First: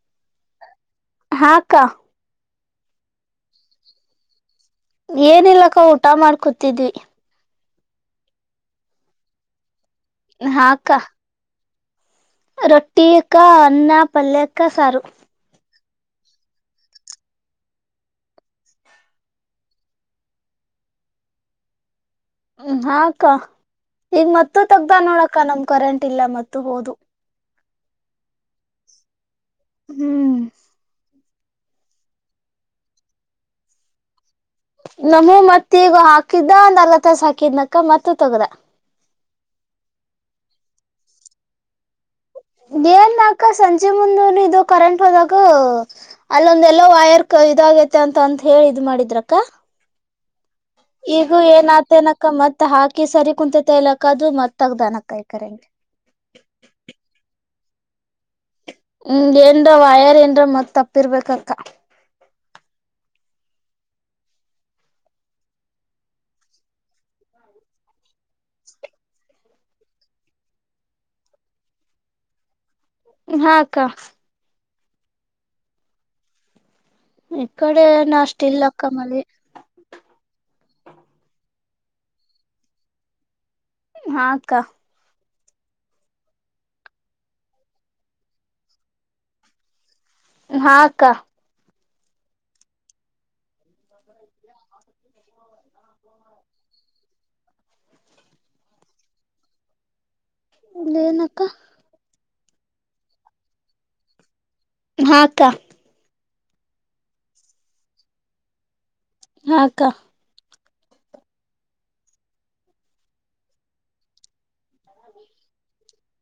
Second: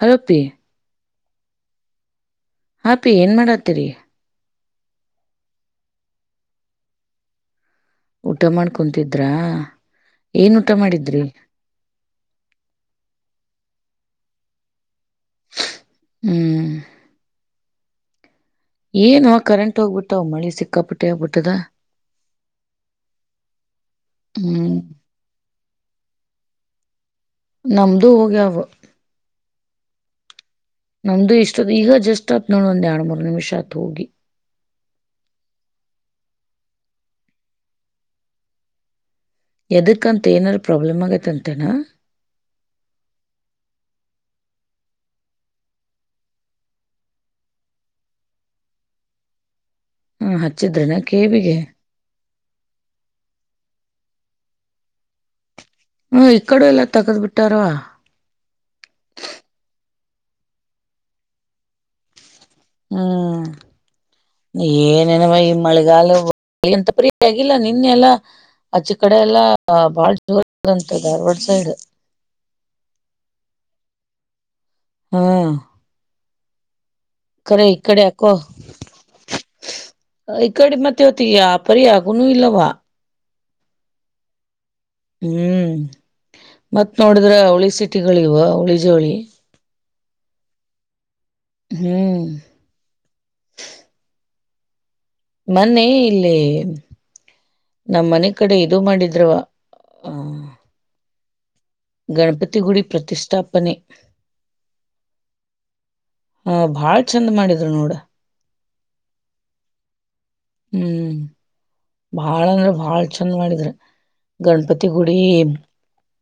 Hello ಅಪ್ಪಿ ಹಾ ಅಕ್ಕ ಹ ಅಪಿ ಏನ್ ಮಾಡತ್ತೀರಿ ಏನಿಲ್ಲಕ್ಕ ಊಟ ಮಾಡ್ಕೊತಿದ್ವಿ ಊಟ ಮಾಡಿ ಕುಂತಿದ್ರಾ ಏನ್ ಊಟ ಹಾಕ್ಕ ಮಾಡಿದ್ರಿ ರೊಟ್ಟಿ ಅಕ್ಕ ಅನ್ನ ಪಲ್ಯಕ್ಕ ಸಾರು ಹ್ಮ್ ಏನ್ವ ಕರೆಂಟ್ ಹೋಗ್ಬಿಟ್ಟ್ ಮಳಿ ಸಿಕ್ಕಾಪಿಟ್ಟೆ ಆಗ್ಬಿಟ್ಟದ ಹ್ಮ ಅಕ್ಕ ಈಗ ಮತ್ತ ಹ್ಮ್ ತಗ್ದ ನೋಡಕ್ಕ ನಮ್ ಕರೆಂಟ್ ಇಲ್ಲ ಮತ್ತು ಹೋದು ನಮ್ದು ಹೋಗ್ಯವು ಹ್ಮ್ ನಮ್ದು ಇಷ್ಟದ ಈಗ ಜಸ್ಟ್ ಆತ್ ನೋಡ್ ಒಂದ್ ಎರಡು ಮೂರು ನಿಮಿಷ ಆತ್ ಹೋಗಿ ನಮ್ಮೂ ಮತ್ತ ಈಗ ಹಾಕಿದ್ದ ನಲ್ಲಕ್ ತಾಸ ಹಾಕಿದನಕ ಮತ್ತ ತಗ್ದ ಯದಕ್ಕಂತ ಏನಾರೂ ಪ್ರಾಬ್ಲಮ್ ಆಗೈತಂತೇನಾ ಏನ್ನಾಕ ಸಂಜೆ ಮುಂದ ಇದು ಕರೆಂಟ್ ಹೋದಾಗ ಅಲ್ಲೊಂದ ಎಲ್ಲೋ ವೈರ್ ಕ ಇದ ತೆ ಅಂತ ಅಂತ ಹೇಳಿದ್ ಇದ್ದ್ ಮಾಡಿದ್ರಕ್ಕ ಹ್ಮ್ ಹಚ್ಚಿದ್ರನ ಈಗ ಕಿವಿಗೆ ಏನ್ ಆತನಕ್ಕ ಮತ್ ಹಾಕಿ ಸರಿ ಕುಂತತೆ ಇಲಕ್ಕ ಕದು ಮತ್ತ್ ತಗ್ದಂಕಾ ಈ ಕರೆಂಟ್ ಹ್ಮ ಈ ಕಡ ಎಲ್ಲ ತಗದ್ ಬಿಟ್ಟಾರವಾ ಹ್ಮ ಏನ್ ವೈಯರ್ ಏನ್ರ ಮತ್ ತಪ್ಪಿರ್ಬೇಕಕ್ಕ ಹ್ಮ್ ಏನ್ ಏನವ್ವ ಈ ಮಳೆಗಾಲ ಅ ಎಂತ ಪ್ರೀ ಆಗಿಲ್ಲ ನಿನ್ನೆ ಎಲ್ಲಾ ಅಚ್ಚಿ ಕಡೆ ಎಲ್ಲ ಬಾಳ ಜೋರ್ [unintelligible] ಡು ಹ ಅಕ್ಕ ಹ್ಮ ಕರ ಇ ಇಕ್ಕಡೆ ಕಡೆ ಯಾಕೋ ನಾಷ್ಟಿಲ್ಲ ಅಕ್ಕ ಮಳಿ ಕಡೆ ಮತ್ತೆ ಇತ್ತಿಗೆ ವ್ಯಾಪಾರಿ ಆಗುನ ಇಲ್ಲವಾ ಹ ಅಕ್ಕಾ ಹ್ಮ್ ಮತ್ತ್ ನೋಡಿದ್ರ ಅವಳಿ ಸಿಟಿಗಳಿವ ಅವಳಿ ಜೋಳಿ ಹ ಅಕ್ಕ ಹ್ಮ್ ಮನ್ನೆ ಇಲ್ಲಿ ನಮ್ಮ ಮನೆ ಕಡೆ ಇದು ಮಾಡಿದ್ರ್ ಏನಾಕ್ಕ ಗಣಪತಿಗುಡಿ ಪ್ರತಿಷ್ಠಾಪನೆ ಹ ಅಕ್ಕ ಹ ಭಾಳ್ ಚಂದ ಮಾಡಿದ್ರು ನೋಡ ಹ ಅಕ್ಕಾ ಹ್ಮ್ ಬಾಳ ಅಂದ್ರ ಬಾಳ್ ಚಂದ ಮಾಡಿದ್ರ ಗಣಪತಿ ಗುಡಿ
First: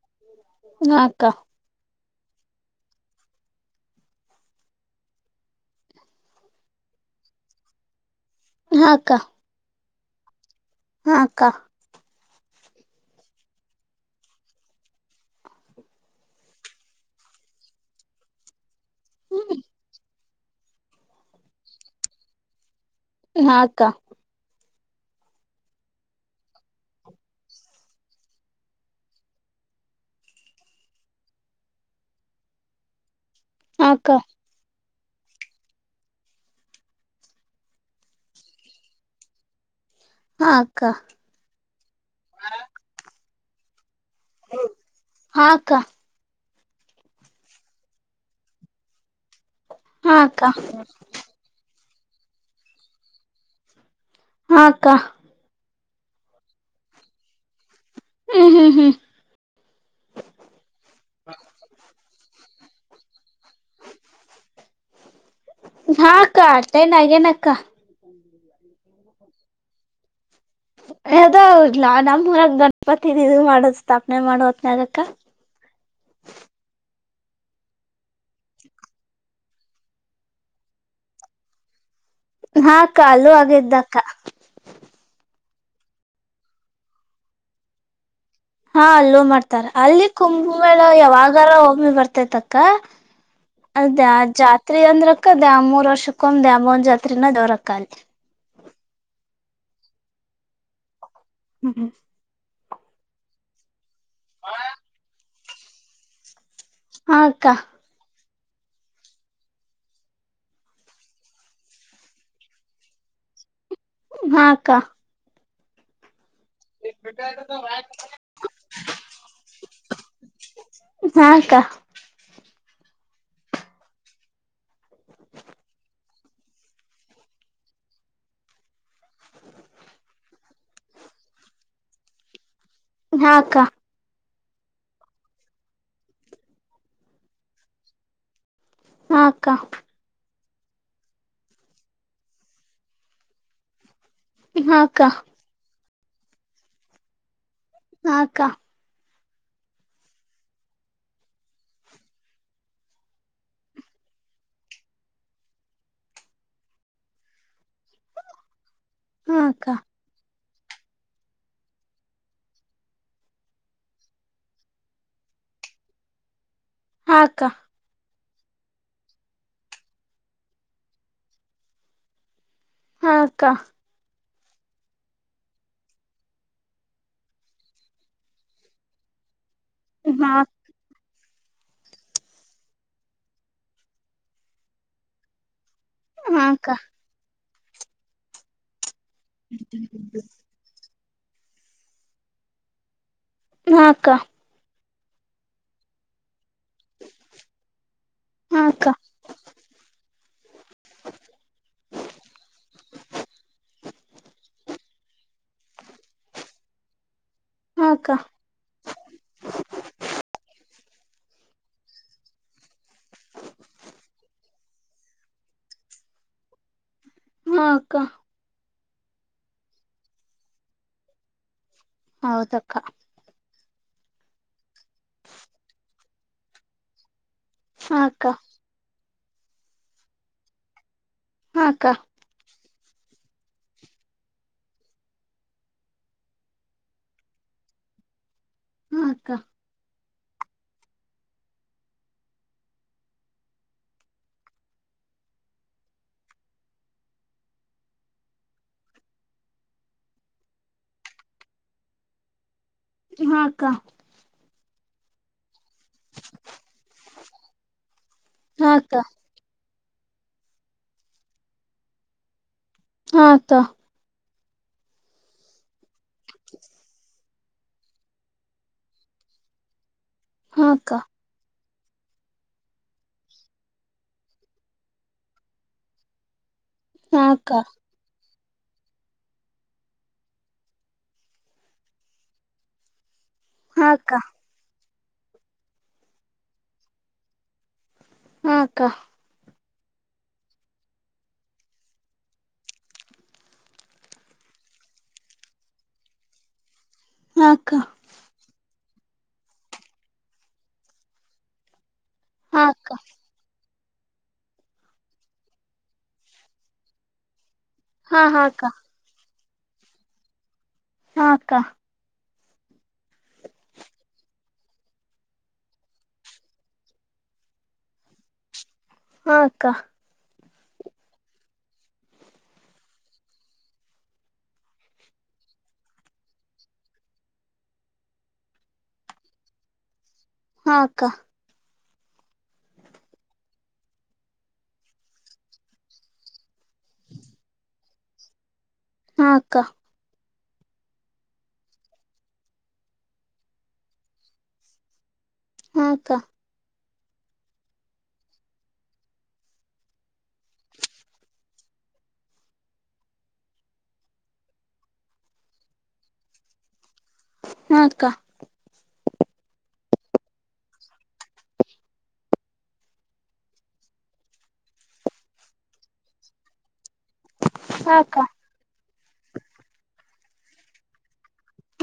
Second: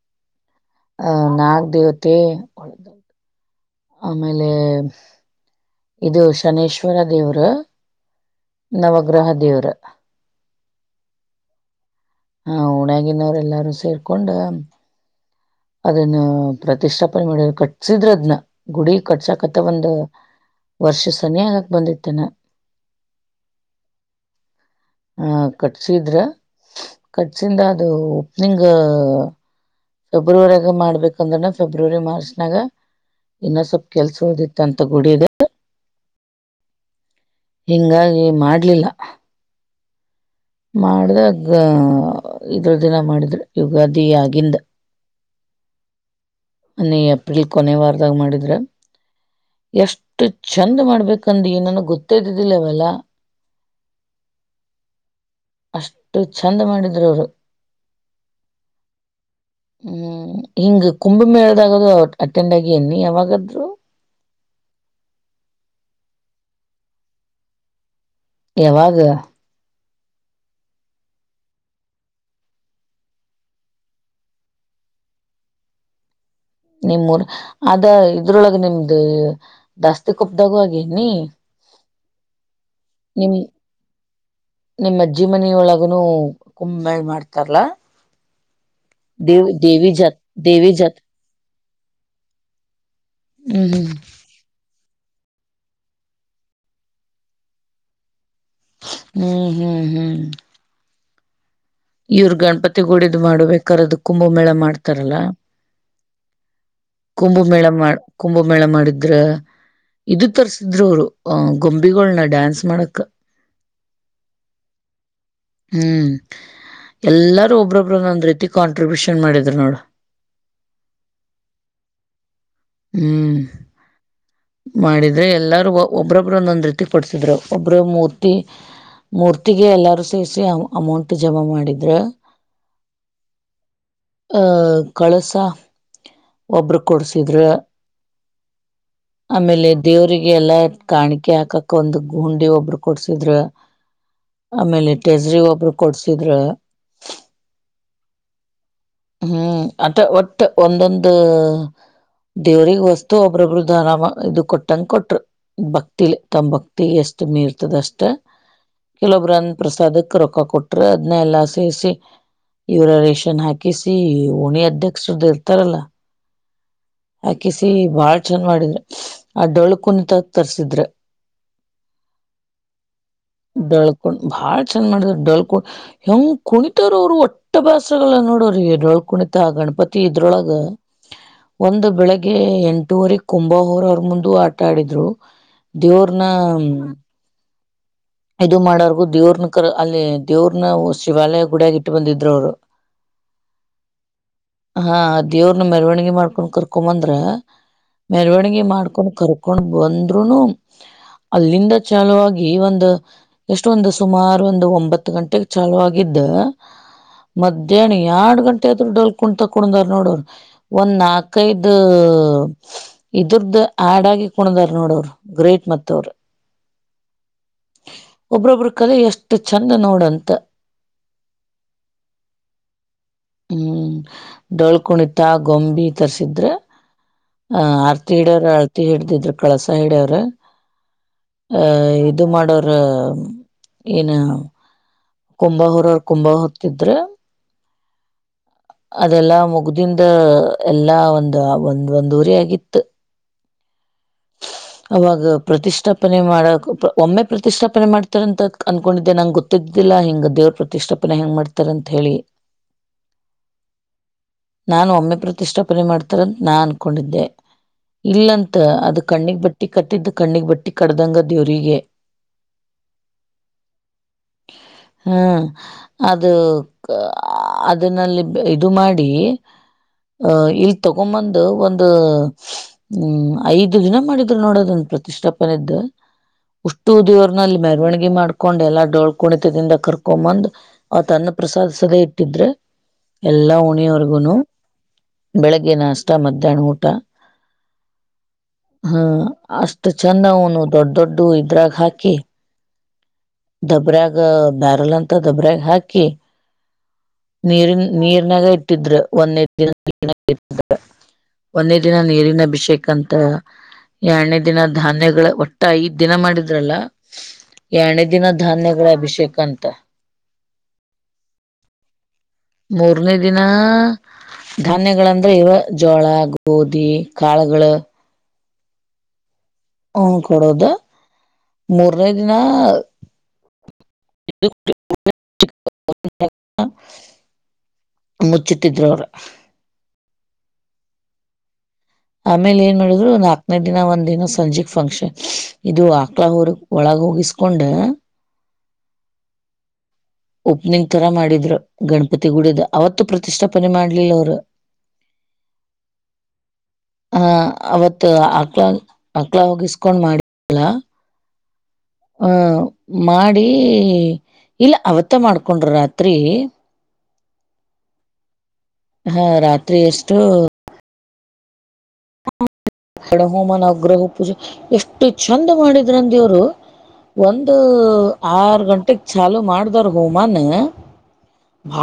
ಹ್ಮ್ [inaudible] ಹಾ ನಾಗದೇವತೆ ಆಮೇಲೆ ಇದು ಶನೇಶ್ವರ ದೇವ್ರು ಹಾ ಅಕ್ಕ ನವಗ್ರಹ ದೇವರು ಹಾ ಅಕ್ಕ ಹಾ ಊನಾಗಿನವರೆ ಎಲ್ಲಾರು ಸೇರ್ಕೊಂಡ ಅದನ್ನ ಪ್ರತಿಷ್ಠಾಪನೆ ಮಾಡಿದ ಕಟ್ಸಿದ್ರದ್ನ ಗುಡಿ ಕಟ್ಸಕತ್ತ ಒಂದು ವರ್ಷ ಸನಿಯಾ ಆಗಕ್ ಬಂದಿತ್ತೇನೆ ಹ ಅಕ್ಕ ಹ್ಮ ಕಟ್ಸಿದ್ರ ಕಟ್ಸಿಂದ ಅದು ಓಪ್ನಿಂಗ್ ಫೆಬ್ರವರಿಯಾಗ ಮಾಡ್ಬೇಕಂದ್ರನ ಫೆಬ್ರವರಿ ಮಾರ್ಚ್ನಾಗ ಇನ್ನ ಸ್ವಲ್ಪ ಹಾ ಅಕ್ಕ ಕೆಲ್ಸ ಉಳಿದಂತಾತ [unintelligible] ಹಿಂಗಾಗಿ ಮಾಡ್ಲಿಲ್ಲ ಮಾಡ್ದಾ ಅದು ಇದ್ರ ದಿನ ಮಾಡಿದ್ರಿ ಯುಗಾದಿ ಆಗಿಂದ ಹ ಅಕ್ಕ ಏಪ್ರಿಲ್ ಕೊನೆವಾರದಾಗ ಮಾಡಿದ್ರ ಹಾ ಎಷ್ಟು ಅಕ್ಕ ಚೆಂದ್ ಮಾಡ್ಬೇಕಂದ ನನ ಗೊತ್ತೇದ್ದಿಲ್ಲ ಇವೆಲ್ಲ ಹ ಅಕ್ಕ ಅಷ್ಟು ಚಂದ ಮಾಡಿದ್ರು ಅವರು ಹ್ಮ್ ಹ್ಮ್ ಹ್ಮ್ ಹ್ಮ್ ಹಿಂಗ್ ಕಂಭಮೇಳದಾಗದು [unintelligible] ನಿನ್ ಯಾವಾಗ ಹಾ ಅಕ್ಕ ಆಟೆನಗಿನಕ್ಕ ಯಾವಾಗ [inaudible] ನಮ್ಮ ಊರಾಗ ಗಣಪತಿ ಇದು ಮಾಡೋದ್ ಸ್ಥಾಪನೆ ಮಾಡೋದು ಹೋತನಗಾಕ್ಕ [inaudible] ನಿಮ್ಮೂರ್ ಅದ ಇದ್ರೊಳಗ ನಿಮ್ದ ದಾಸ್ತಿ ಕುಪ್ಪ್ದಾಗ ಆಗಿನಿ ಹಾ ಅಲ್ಲು ಆಗಿದ್ದಕ್ಕ ಒಳಗನು ಕುಂಬೆ ಮಾಡ್ತಾರಲ್ಲ ಹಾ ಅಲ್ಲೂ ಮಾಡ್ತಾರ ಅಲ್ಲಿ ಕುಂಭ ದೇವಿ ಮೇಳ ಜಾತ್ ಯಾವಾಗಾರ ಒಮ್ಮೆ ಬರ್ತೇತಕ್ಕ ಹ್ಮ್ ಅದೇ ಜಾತ್ ಅಂದ್ರಕ್ಕ ದಾಮೂರು ವರ್ಷಕ್ಕ ದಾಮೋನ್ ಜಾತ್ರಿಯೇ ಜೋರ್ ಅಕ್ಕ ಅಲ್ಲಿ ಹ್ಮ್ ಹ್ಮ್ ಹ್ಮ್ ಅಲ್ಲಿ ಇವ್ರ ಗಣಪತಿ ಗುಡಿದ್ ಮಾಡಬೇಕಾರರೆ ಅದು ಕುಂಬ ಮೇಳ ಮಾಡ್ತಾರಲ್ಲ ಹಾ ಅಕ್ಕ ಕುಂಭಮೇಳ ಮಾಡ ಕುಂಭಮೇಳ ಮಾಡಿದ್ರ ಇದು ತರ್ಸಿದ್ರು ಅವ್ರು ಗೊಂಬೆಗಳನ್ನ ಡ್ಯಾನ್ಸ್ ಮಾಡಕ್ ಹಾ ಅಕ್ಕ ಹ್ಮ್ ಎಲ್ಲಾರು ಒಬ್ರೊಬ್ರನ್ನ ಒಂದ್ ರೀತಿ ಕಾಂಟ್ರಿಬ್ಯೂಷನ್ ಮಾಡಿದ್ರು ನೋಡು ಹ ಅಕ್ಕ ಹ್ಮ್ ಮಾಡಿದ್ರೆ ಎಲ್ಲಾರೂ ಒಬ್ಬ್ರೊಬ್ಬರುನ್ನೊಂದ್ ರೀತಿ ಕೊಡ್ಸಿದ್ರು ಒಬ್ಬ್ರ ಮೂರ್ತಿ ಮೂರ್ತಿಗೆ ಎಲ್ಲಾರು ಸೇಸಿ ಅಮೌಂಟ್ ಜಮಾ ಮಾಡಿದ್ರ ಹ ಅಕ್ಕ ಅ ಕಳಸ ಒಬ್ಬರು ಕೊಡ್ಸಿದ್ರು ಹಾ ಅಕ್ಕ ಆಮೇಲೆ ದೇವರಿಗೆ ಎಲ್ಲಾ ಕಾಣಿಕೆ ಹಾಕಾಕ್ ಒಂದು ಹುಂಡಿ ಒಬ್ರು ಕೊಡ್ಸಿದ್ರ ಹಾ ಆಮೇಲೆ ಅಕ್ಕ ಟೆಜ್ರಿ ಒಬ್ರು ಕೊಡ್ಸಿದ್ರ ಹ ಅಕ್ಕ ಹ್ಮ್ ಆತ ಒಟ್ಟು ಒಂದೊಂದು ದೇವ್ರಿಗೆ ಹೊಸ್ತು ಒಬ್ಬ್ರೊಬ್ರು ನ ಇದು ಕೊಟ್ಟಂಗ ಕೊಟ್ರು ಭಕ್ತಿಲಿ ತಮ್ಮ್ ಭಕ್ತಿ ಎಷ್ಟು ಮೀರ್ ಷ್ಟ ಕೆಲೊಬ್ಬ್ರಂದ ಅಕ್ಕ ಪ್ರಸಾದಕ್ ರೊಕ್ಕ ಕೊಟ್ಟ ಅದನ್ನ ಎಲ್ಲ ಸ ಯುರರೇನ್ ಹಾಕ ಆಕಿಸಿ ಓಣಿ ಅಧ್ಯಕ್ಷರ್ದ ಇರ್ತಾರಲ್ಲ ಹಾ ಅಕ್ಕ ಆಕಿಸಿ ಬಾಳ ಚಂದ ಮಾಡಿನಿ ಆ ಡೋಳ ಕುಣಂತಾಗ ತರ್ಸಿದ್ರೆ ಹಾಕ್ಕಾ ಬಾಳ ಚಂದ ಮಾಡಿದ ಡಲ್ಕ ಹೆಂಗ ಕುಣಿತರು ಅವರು ಒಟ್ಟ ಭಾಸಗಳ ನೋಡೋರು ಇದ್ರೊಳ್ ಕುಣಿತ ಗಣಪತಿ ಹಾ ಇದ್ರೊಳಗ ಒಂದು ಬೆಳಿಗ್ಗೆ ಎಂಟುವರೆ ಕುಭಹೋರ ಅವ್ರ ಮುಂದ ಆಟ ಆಡಿದ್ರು ದೇವ್ರನ ಹಾ ಅಕ್ಕ ಇದು ಮಾಡರ್ಗು ದೇವ್ರನ ಕ ಅಲ್ಲಿ ದೇವ್ರನ ಶಿವಾಲಯ ಕೂಡಗ ಇಟ್ಟು ಬಂದಿದರು ಅವರು ಹಾಕ್ಕ ಹಾ ದೇವ್ರನ್ನ ಮರವಣಿಗೆ ಮಾಡ್ಕೊಂಡು ಕರ್ ಕಕೊಂಬಂದ್ರ ಮೆರವಣಗಿ ಹಾ ಅಕ್ಕ ಮಾಡ್ಕೊಂಡ್ ಕರ್ಕೊಂಡ್ ಬಂದ್ರುನು ಅಲ್ಲಿಂದ ಚಾಲುವ ಆಗ ಒಂದು ಎಷ್ಟ ಒಂದು ಸುಮಾರು ಒಂದು ಒಂಬತ್ತು ಗಂಟೆಗೆ ಚಾಲುವ ಆಗಿದ್ದ ಹಾ ಮಧ್ಯಾಹ್ನ ಅಕ್ಕ ಹಾ ಎರಡ್ ಗಂಟೆ ಆದತ್ರರು ಡಲ್ ಕುೊಂಡ್ ತಕೊಂಡಂದಾರ ನೋಡ್ರರು ಒಂದ್ ನಾಲ್ಕೈದು ಇದ್ರದು ಆಡ್ ಆಗಿ ಕುಣದಾರ್ ನೋಡೋರು ಗ್ರೇಟ್ ಮತ್ತವ್ರ ಹಾಕ್ಕ ಕಲ ಎಷ್ಟು ಚೆಂದ ನೋಡಂತ ಹೌದಕ್ಕ ಹ್ಮ್ ಡೋಳ್ ಕುಣಿತ ಗೊಂಬಿ ತರ್ಸಿದ್ರೆ ಹ ಹಾ ಆರ್ತಿ ಅಕ್ಕ ಹಿಡ್ಯವ್ರ ಆಳ್ತಿ ಹಿಡ್ದಿದ್ರು ಕಳಸ ಹಿಡ್ಯವ್ರ ಅಹ ಹಾ ಅಕ್ಕ ಇದು ಮಾಡೋರ ಏನ ಕುಂಬ ಹುರರ್ ಕುಂಬ ಹೊತ್ತಿದ್ರೆ ಹಾ ಅಕ್ಕ ಅದೆಲ್ಲಾ ಮುಗ್ದನ್ ಇದ ಎಲ್ಲಾ ಒಂದು ಒಂದ್ ಒಂದು್ ಊರಿ ಆಗಿತ್ತು ಅವಾಗ ಪ್ರತಿಷ್ಠಾಪನೆ ಮಾಡಕ್ ಒಮ್ಮೆ ಪ್ರತಿಷ್ಠಾಪನೆ ಮಾಡ್ತಾರ ಅಂತ ಅನ್ಕೊಂಡಿದ್ದೆ ನಂಗೆ ಗೊತ್ತಿದ್ದ ತಿಲ್ಲಾ ಹಿಂಗ್ ದೇವ್ರ್ ಪ್ರತಿಷ್ಠಾಪನೆ ಹೆಂಗ್ ಮಾಡ್ತಾರೆ ಅಂತ್ ಹೇಳಿ. ಹಾಕ್ಕಾ ನಾನು ಒಮ್ಮೆ ಪ್ರತಿ್ಾ ಕ ಮಾಡ್ತಾರಂತ ನಾ ಅನ್ಕೊಂಡಿದ್ದೆ ಇಲ್ಲಂತ ಹಾ ಅಕ್ಕ ಅದು ಕಣ್ಣಗ್ ಬಿಟ್ಟ ಟ್ಟಿ ಕಟ್ಟಿದ್ದು ಕಣ್ಣಿಗೆ ಬಟ್ಟಿ ಕಡ್ದಂಗ ದೇವರಿಗೆ ಹಾತ ಹ್ಮ ಅದು ಅದನ್ನಲ್ಲಿ ಇದು ಮಾಡಿ ಅಹ ಹಾ ಇಲ್ಲಿ ಅಕ್ಕ ತಗೊಂಡಂಬಂದು ಒಂದು ಹ್ಮ್ ಐದು ದಿನ ಮಾಡಿದ್ ನೋಡೋದ ಒಂದು ಪ್ರತಿಷ್ಠಾಪನೆ ಇದ್ದ ಉಷ್ಟು ಹಾ ದೇವರ್ನಲ್ಲಿ ಅಕ್ಕ ಮೆರವಣಿಗೆ ಮಾಡ್ಕೊಂಡು ಎಲ್ಲಾ ಡೋಳ್ಕ ಕುಣಿತದಿಂದ ಕರ್ಕೊಂಬಂದ್ ಆ ತನ್ನ ಪ್ರ್ರಸಾದ್ ಸದೆ ಇಟ್ಟಿದ್ರೆ ಎಲ್ಲಾ ಹಾ ಅಕ್ಕ ಉಣಿಯವರ್ಗುನು ಬೆಳಗ್ಗೆ ನಾಷ್ಟ ಮಧ್ಯಾಹ್ನ ಊಟ ಹಾ ಅಷ್ಟ ಚಂದ ಅವನು ದೊಡ್ಡ ದೊಡ್ಡ ಇದ್ರಾಗ ಹಾಕಿ ದಬ್ರಾಗ ಬ್ಯಾರಲ್ ಅಂತ ದೊಬ್ಬ್ರಾಗ ಹಾಕಿ ನೀರಿ ಹಾ ನೀರ್ನಾಗ ಇಟ್ಟ್ರೆ ಒಂದೇ ದಿನ ಒಂದೇ ದಿನ ನೀರಿನ ಅಭಿಷೇಕ ಅಕ್ಕ ಅಂತ ಎರಡನೇ ದಿನ ಧಾನ್ಯಗಳ ಒಟ್ಟ ಈದ್ ದಿನ ಮಾಡಿದ್ರಲ್ಲ ಎಣೆ ಹಾ ಅಕ್ಕ ಹಾ ಅಕ್ಕ ಹಾ ದಿನ ಹಾ ಅಕ್ಕ ಧಾನ್ಯಗಳ ಅಭಿಷೇಕ ಅಂತ ಹಾ ಅಕ್ಕಾ. ಮೂರನೇ ದಿನ ಧಾನ್ಯಗಳಂದ್ರೆ ಇವ ಜೋಳ ಗೋಧಿ ಕಾಳಗಳು ಹಾ ಹ್ಮ ಕೊಡೋದು ಮೂರನೇ ದಿನ [unintelligible] ಮುಚ್ಚಿಟ್ಟಿದ್ರವ್ರ ಹಾ ಅಕ್ಕ ಆಮೇಲೆ ಏನ್ ಮಾಡಿದ್ರು ಒಂದ್ ನಾಕನೇ ದಿನ ಒಂದ್ ದಿನ ಸಂಜೆಕ್ ಫಂಕ್ಷನ್ ಇದು ಆಕ್ಲ ಊರ್ ಒಳಗೋಗಿಸಕೊಂಡ ಹಾ ಅಕ್ಕ ಓಪನಿಂಗ್ ತರ ಮಾಡಿದ್ರು ಗಣಪತಿ ಗುಡ್ದ ಅವತ್ತು ಪ್ರತಿಷ್ಠಾಪನೆ ಮಾಡ್ಲಿಲ್ಲ ಅವರು [inaudible] ಹ್ಮ್ ಅಕ್ಕ ಹ ಅವತ್ ಆಕ್ಲ ಆಕ್ಲ ಹೋಗಿಸಕೊಂಡ್ ಮಾಡಲ್ಲ ಹ ಮಾಡಿ ಇಲ್ಲ ಅವತ್ತ ಊಟ ಮಾಡ್ಕೊಂಡ್ರ ರಾತ್ರಿ ಹ್ಮ್ ಅಕ್ಕ ಹಾ ರಾತ್ರಿ ಎಷ್ಟು ಎಣ ಹೋಮಾನಗ್ರಹ ಪೂಜೆ ಎಷ್ಟು ಚೆಂದ ಮಾಡಿದ್ರಂದ ದವರು ಒಂದು ಹಾ ಅಕ್ಕ ಆರು ಗಂಟೆೆಗೆ ಚಾಲು ಮಾಡಿದಾರ ಹೋಮನ್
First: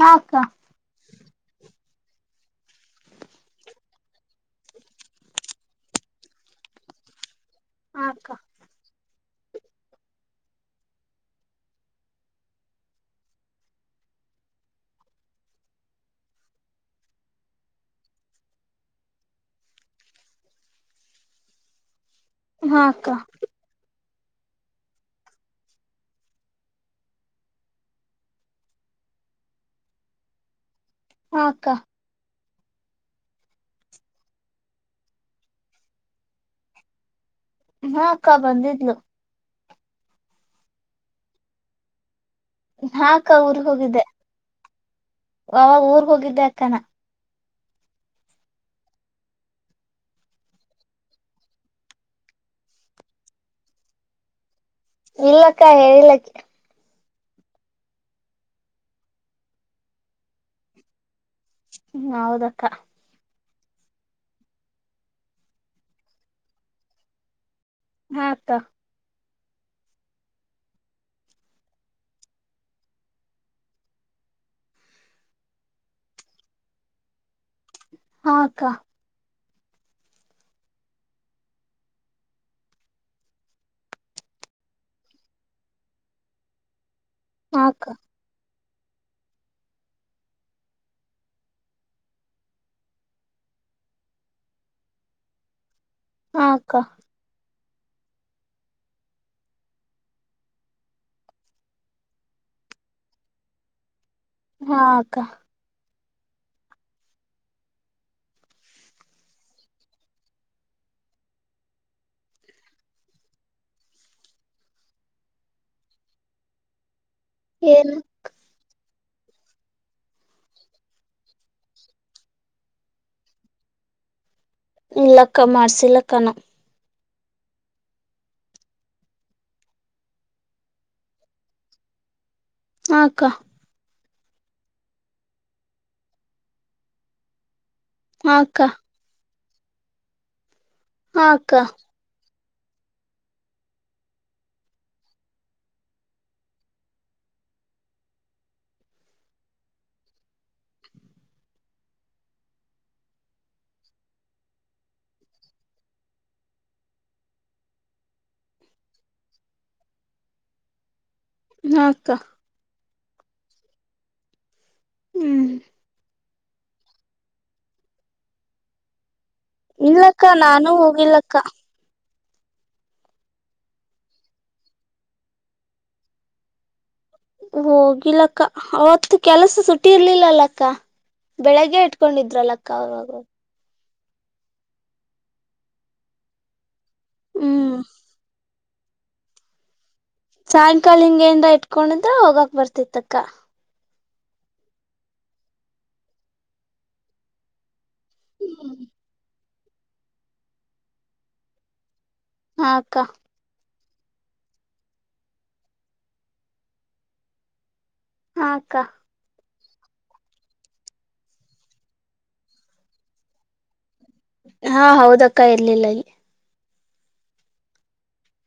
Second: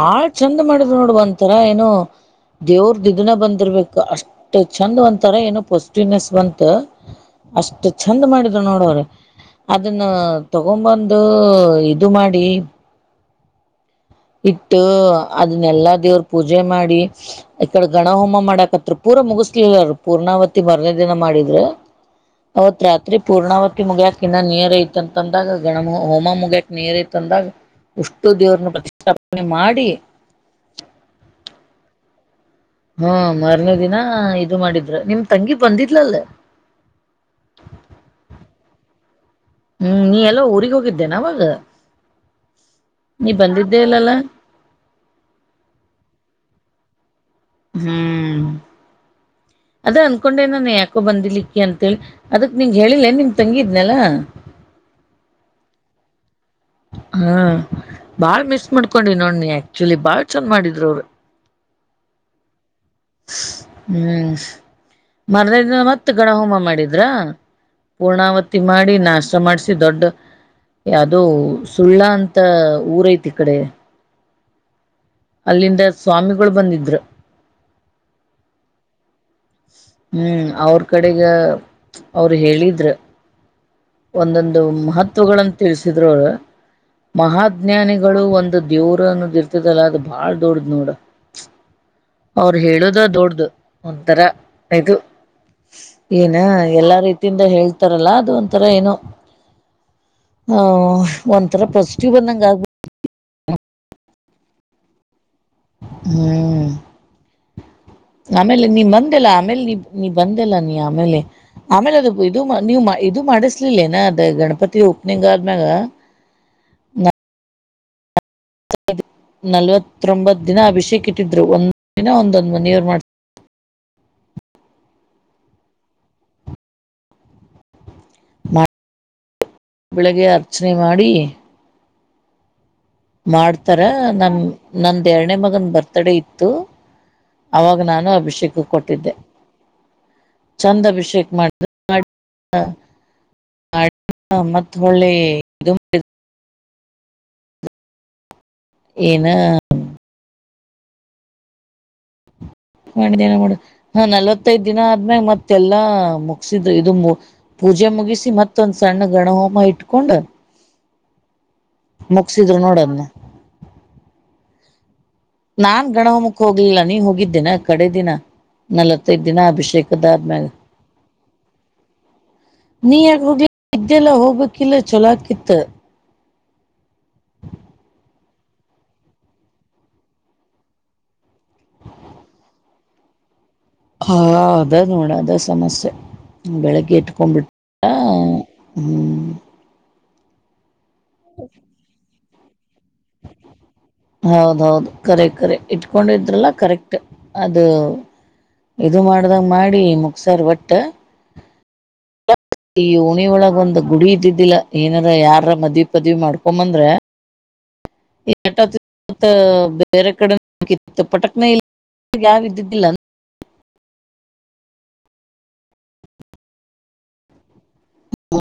ಹಾ ಅಕ್ಕ ಚಂದ ಮಾಡಿದ್ರು ನೋಡ್ ಒಂತರ ಏನು ದೇವ್ರ್ದ ಇದನ ಬಂದಿರ್ಬೇಕು ಅಷ್ಟ್ ಚಂದ್ ಒಂತಾರ ಏನೋ ಪೊಸಿಟಿವ್ನೆಸ್ ಬಂತ ಅಷ್ಟ್ ಹಾ ಚಂದ ಅಕ್ಕ ಮಾಡಿದ್ರು ನೋಡವ್ರಿ ಅದನ್ನ ತಗೊಂಬಂದು ಇದು ಮಾಡಿ ಇಟ್ಟು ಅದನ್ನೆಲ್ಲಾ ದೇವ್ರ ಪೂಜೆ ಮಾಡಿ ಈಕಡೆ ಗಣ ಹೋಮ ಮಾಡಕತ್ರ ಪೂ ಪೂರ ಮುಗಿಸ್ಲಿಲ್ಲರು ಪೂರ್ಣಾವತಿ ಬರ್ನೇದಿನ ಮಾಡಿದ್ರ ಹದ ಹಾ ಅಕ್ಕ ರತ್ರಿ ಪೂರ್ಣಾವತಿ ಮುಗ ಕ ನೀರ್ ಐತಂತಂದಾಗ ಗಣ ಹೋಮ ಮುಗ್ಯಕ ನೀರ್ ಐತ ಅಂದಾಗ ಉಷ್ಟು ದೇವ್ರ ಪ್ರತಿ ಸ್ಪಣೆ ಮಾಡಿ ಹಾಕ್ಕಾ ಹಾ ಮಾರ್ನೇ ದಿನ ಇದು ಮಾಡಿದ್ರು ನಿಮ್ ತಂಗಿ ಬಂದಿದ್ಲಲ್ಲೇ ಹ ಅಕ್ಕ ಬಂದಿದ್ಲು ಹ್ಮ್ ನೀ ಎಲ್ಲ ಊಗ್ ಹೋಗಿದ್ದೇನೆವಾಗ ನಾ ಅಕ್ಕ ಊರ್ ಹೋಗಿದ್ದೆ ಅವಾಗ ಊರ್ ಹೋಗಿದ್ದೆ ಅಕ್ಕಾನ ಹ್ಮ್ ಅದ್ರ ಅನ್ಕೊಂಡೆ ನಾನ ಯಾಕೋ ಬಂದಿಲಿಕ್ಕಿ ಅಂತೇಳಿ ಅದಕ್ ನಿಂಗ ಹೇಳಿಲ್ಲೇ ನಿಮ ತಂಗಿದ್ನಲ್ಲ ಇಲ್ಲಕ್ಕ ಹೇಳಲಕ್ಕ ಹಾ ಬಾಳ್ ಮಿಸ್ ಮಾಡ್ಕೊಂಡಿ ನೋಡ್ ನೀ ಆಕ್ಚುಲಿ ಬಾಳ್ ಚಂದ ಮಾಡಿದ್ರು ಅವರು ಹೌದಕ್ಕ ಹ್ಮ್ ಮರದಿನ ಮತ್ತ ಗಣಹೋಮ ಮಾಡಿದ್ರ ಹಾ ಅಕ್ಕ ಪೂರ್ಣಾವತಿ ಮಾಡಿ ನಾಶ ಮಾಡ್ಸಿ ದೊಡ್ಡ ಅದೋ ಸುಳ್ಳ ಅಂತ ಊರಐತಿ ಈ ಕಡೆ ಅಲ್ಲಿಂದ ಸ್ವಾಮಿಗಳು ಬಂದಿದ್ರು ಹಾಕ್ಕ ಹ್ಮ್ ಅವ್ರ ಕಡೆಗ ಅವರು ಹೇಳಿದ್ರ ಒಂದೊಂದು ಮಹತ್ವಗಳನ್ನ ತಿಳಸಿದ್ರು ಹಾ ಅಕ್ಕ ಮಹಾಜ್ಞಾನಿಗಳು ಒಂದು ದೇವರ ಅನ್ನೋದು ಇರ್ತದಲ್ಲ ಅದು ಬಾಳ್ ದೊಡ್ದ್ ನೋಡ ಅವರು ಹೇಳುದ ದೊಡ್ದ ಒಂಥರ ಇದು ಏನ ಹಾ ಅಕ್ಕ ಎಲ್ಲಾ ರೀತಿಯಿಂದ ಹೇಳ್ತಾರಲ್ಲಾ ಅದು ಒಂತ ತರ ಏನೋ ಆ ಒಂತಾರ ಪಾಸಿಟಿವ್ ಬಂದಂಗ ಆಗ್ಬ ಹಾ ಅಕ್ಕ ಹ್ಮ್ ಆಮೇಲೆ ನೀ ಬಂದೆಲ್ಲ ಆಮೇಲೆ ನೀ ಬಂದೆಲ್ಲ ನೀ ಆಮೇಲೆ ಆಮೇಲೆ ಅದು ಇದು ನೀ ಇದು ಮಾಡಿಸ್ಲಿಲ್ಲನ ಅದ ಗಣಪತಿ ಓಪನಿಂಗ್ ಆದ್ಮ್ಯಾಗ ನ ಏನ್ ನಲ್ವತ್ತೊಂಬತ್ತು ದಿನ ಅಭಿಷೇಕ್ ಇಟ್ಟಿದ್ರು ಒಂದ ದಿನ ಒಂದೊಂದು್ ಮನೆಯವರು ಮಾಡ ಇಲ್ಲಕ್ಕ ಮಾಡ್ಸಿಲ್ಲಕ್ಕಾನ ಬೆಳಿಗ್ಗೆ ಅರ್ಚನೆ ಮಾಡಿ ಹಾ ಅಕ್ಕ ಮಾಡ್ತಾರ ನಮ ನಂದ ಎರಡನೇ ಮಗನ್ ಬರ್ತ್ಡೇ ಇತ್ತು ಅವಾಗ ನಾನು ಹಾ ಅಕ್ಕ ಅಭಿಷೇಕ ಕೊಟ್ಟಿದ್ದೆ ಚಂದ್ ಹಾ ಅಭಿಷೇಕ್ ಮಾಡ ಅಕ್ಕ ಹ ಮತ್ ಒಳ್ಳೆ ಇ ಏನ ಮಾಡೇನ ಮಾಡ ಹ ನಲ್ವತ್ತೈದ್ ದಿನ ಆದ್ಮೇಾಗ ಮತ್ತೆಲ್ಲಾ ಮುಗಸಿದ ಇದು ಪೂಜೆ ಮುಗಿಸಿ ಮತ್ತೊಂದ್ ಸಣ್ಣ ಗಣಹೋಮ ಇಟ್ಕೊಂಡ ಹಾ ಅಕ್ಕ ಮುಗಸಿದ್ರು ನೋಡನ್ನ ಹ್ಮ್ ನಾನ್ ಗಣಹೊಮಕ್ಕೆ ಹೋಗ್ಲಿಲ್ಲ ನೀ ಹೋಗಿದ್ದೇನೆ ಕಡೆ ದಿನ ನಲತ್ ತ ದಿನ ಅಭಿಷೇಕ ಅದ ಇಲ್ಲಕ್ಕ ಮ ನಾನು ಹೋಗಿಲ್ಲಕ್ಕ ನೀ ಯಗ ಹೋಗ್ಲಿ ಇದ್ದೆಲ್ಲ ಹೋಗ್ಕ್ಕಿಲ್ಲ ಚಛೊಲಾಕಿತ್ತ ಹೋಗಿಲ್ಲಕ್ಕ ಅವತ್ತು ಕೆಲಸ ಸುಟ್ಟಿ ಇರ್ಲಿಲ್ಲಲ್ಲಕ್ಕ ಬೆಳಿಗ್ಗೆ ಇಟ್ಕೊಂಡಿದ್ರಲ್ಲಕ್ಕ ಅವಾಗವ ಹಾ ಅದ ನೋಡ ಅದ ಸಮಸ್ಯೆ ಬೆಳಗ್ಗೆ ಇಟ್ಕೊಂಡ್ಬಿಟ್ಟ ಹ್ಮ್ ಹ್ಮ್ ಸಾಯಂಕಾಲ ಹಿಂಗೇಂದ ಇಟ್ಕೊಂಡಿದ್ರ ಹೋಗಕ್ ಬರ್ತಿತ್ತಕ್ಕ ಹೌದೌದು ಕರೆ ಕರೆ ಇಟ್ಕೊಂಡಿದ್ರಲ್ಲ ಕರೆಕ್ಟ್ ಅದು ಇದು ಮಾಡ್ದಾಗ ಮಾಡಿ ಮುಕ್ಸರ್ ಒಟ್ಟ ಹಾ ಈ ಅಕ್ಕ ಉಣಿ ಒಳಗೆ ಒಂದು ಗುಡಿ ಇದ್ದಿದ್ದಿಲ್ಲ ಏನಾರ ಯಾರ ಮದ್ವಿ ಪದವಿ ಮಾಡ್ಕೊಂಬಂದ್ರ ಈ ಹಾ ಅಕ್ಕ ಎಟತ್ತು ಬೇರೆ ಕಡೆತ್ತು ಪಟಕ್ನೇ ಇಲ್ಲ ಯಾವ ಇದ್ದಿದ್ದಿಲ್ಲ ಹಾ ಹೌದಕ್ಕ ಇರ್ಲಿಲ್ಲಾಗಿ ಹ್ಮ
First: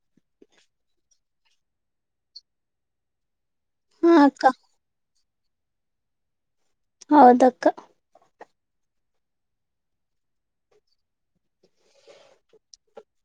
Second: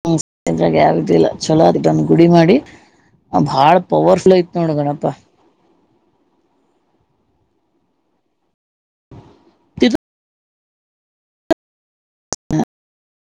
ಇದ್ರಾಗ ಯಾವ ಇಲ್ಲ ಚಲೋಂದು ಗುಡಿ ಮಾಡಿ ಬಾಳ ಹಾ ಪವರ್ಫುಲ್ ಅಕ್ಕ ಯತ್ ನೋಡ ಗಣಪಾ ಹೌದಕ್ಕ ತಿದು